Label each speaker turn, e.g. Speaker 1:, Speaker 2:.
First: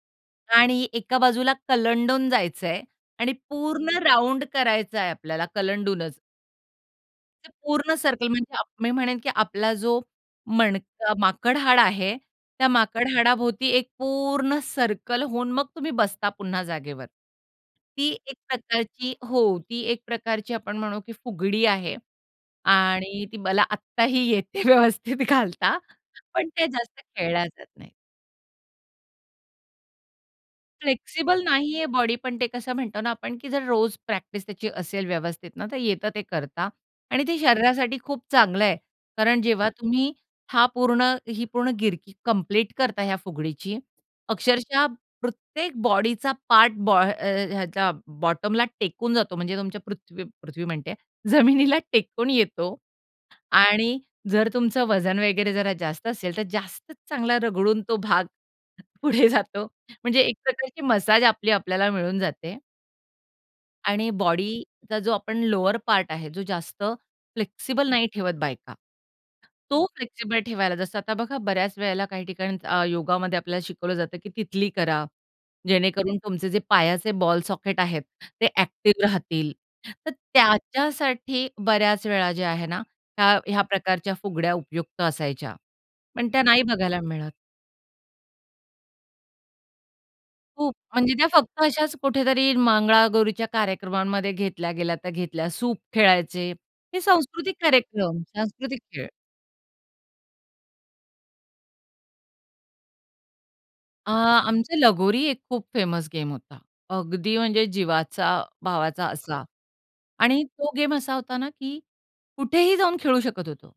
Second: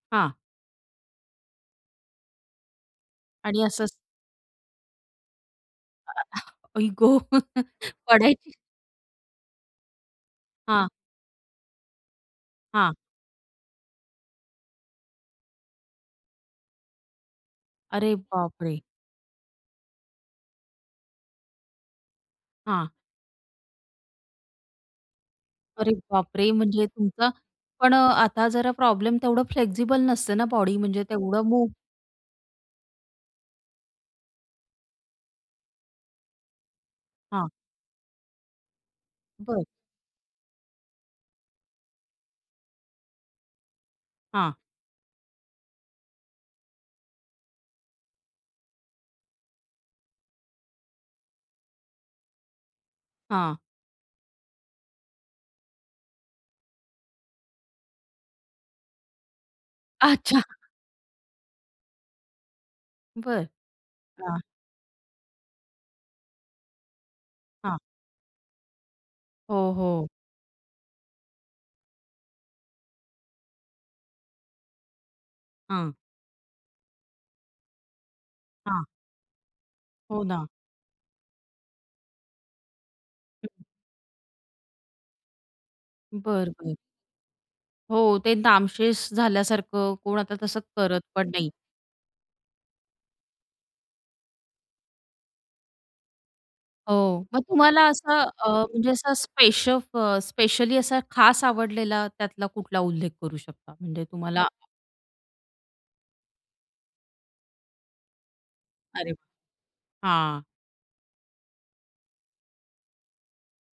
Speaker 1: हां.
Speaker 2: आणि एका बाजूला कलंडून जायचंय आणि
Speaker 1: आणि असंच
Speaker 2: पूर्ण राउंड करायचंय आपल्याला कलंडूनच.
Speaker 1: आई ग!
Speaker 2: ते पूर्ण सर्कल
Speaker 1: पडायची
Speaker 2: म्हणजे आप मी म्हणेन की आपला जो
Speaker 1: हां.
Speaker 2: मणका माकड हाड आहे, त्या
Speaker 1: हां.
Speaker 2: माकड हाडाभोवती एक पूर्ण सर्कल होऊन मग तुम्ही बसता पुन्हा जागेवर. ती
Speaker 1: अरे
Speaker 2: एक
Speaker 1: बापरे!
Speaker 2: प्रकारची हो ती एक प्रकारची आपण म्हणू की फुगडी आहे
Speaker 1: हां.
Speaker 2: आणि ती मला आत्ताही येते व्यवस्थित घालता,
Speaker 1: अरे
Speaker 2: पण
Speaker 1: बापरे!
Speaker 2: ते
Speaker 1: म्हणजे
Speaker 2: जास्त
Speaker 1: तुमचा
Speaker 2: खेळल्या जात नाहीत.
Speaker 1: पण अ, आता जरा प्रॉब्लेम तेवढं फ्लेक्सिबल नसते ना बॉडी म्हणजे
Speaker 2: फ्लेक्सिबल
Speaker 1: तेवढं मूव
Speaker 2: नाहीये बॉडी, पण ते कसं म्हणतो ना आपण की जर रोज प्रॅक्टिस त्याची असेल व्यवस्थित ना, तर येतं ते करता आणि ते
Speaker 1: हां.
Speaker 2: शरीरासाठी खूप चांगलंय. कारण
Speaker 1: बरं.
Speaker 2: जेव्हा तुम्ही हा पूर्ण ही पूर्ण गिरकी कंप्लीट करता ह्या फुगडीची,
Speaker 1: हां.
Speaker 2: अक्षरशः प्रत्येक बॉडीचा पार्ट बा ह अ, ह्याच्या बॉटमला टेकून जातो म्हणजे तुमच्या पृथ्वी पृथ्वी म्हणते आहे, जमिनीला टेकून येतो.
Speaker 1: हां.
Speaker 2: आणि जर तुमचं वजन वगैरे जरा जास्त असेल, तर जास्तच चांगला रगडून तो भाग पुढे जातो. म्हणजे एक
Speaker 1: अच्छा.
Speaker 2: प्रकारची मसाज आपली आपल्याला मिळून जाते
Speaker 1: बरं.
Speaker 2: आणि
Speaker 1: हां.
Speaker 2: बॉडीचा जो आपण लोवर पार्ट आहे जो जास्त
Speaker 1: हां.
Speaker 2: फ्लेक्सिबल नाही ठेवत बायका,
Speaker 1: हो,
Speaker 2: तो
Speaker 1: हो.
Speaker 2: फ्लेक्सिबल ठेवायला जसं आता बघा बऱ्याच वेळेला काही ठिकाणी अ, योगामध्ये आपल्याला शिकवलं जातं, की तिथली करा.
Speaker 1: हां.
Speaker 2: जेणेकरून तुमचे जे पायाचे बॉल सॉकेट आहेत, ते
Speaker 1: हां.
Speaker 2: ॲक्टिव राहतील. तर
Speaker 1: हो ना.
Speaker 2: त्याच्यासाठी बऱ्याच वेळा जे आहे ना, त्या
Speaker 1: हं,
Speaker 2: ह्या
Speaker 1: हं.
Speaker 2: प्रकारच्या फुगड्या उपयुक्त असायच्या. पण त्या
Speaker 1: बरं,
Speaker 2: नाही
Speaker 1: बरं.
Speaker 2: बघायला मिळत.
Speaker 1: हो, ते नामशेष झाल्यासारखं, कोण आता तसं
Speaker 2: खूप!
Speaker 1: करत
Speaker 2: म्हणजे त्या
Speaker 1: पण नाही.
Speaker 2: फक्त अशाच कुठेतरी मंगळागौरीच्या कार्यक्रमांमध्ये घेतल्या गेल्या तर घेतल्या. सूप खेळायचे. हे
Speaker 1: हो, मग
Speaker 2: सांस्कृतिक
Speaker 1: तुम्हाला असं
Speaker 2: कार्यक्रम.
Speaker 1: अ,
Speaker 2: सांस्कृतिक
Speaker 1: म्हणजे
Speaker 2: खेळ.
Speaker 1: असा स्पेशल स्पेशली असा खास आवडलेला त्यातला कुठला उल्लेख करू शकता म्हणजे
Speaker 2: अ,
Speaker 1: तुम्हाला
Speaker 2: आमचं लगोरी एक खूप फेमस गेम होता. अगदी म्हणजे जीवाचा भावाचा
Speaker 1: अरे
Speaker 2: असा.
Speaker 1: वाह!
Speaker 2: आणि
Speaker 1: हां.
Speaker 2: तो गेम असा होता ना की कुठेही जाऊन खेळू शकत होतो.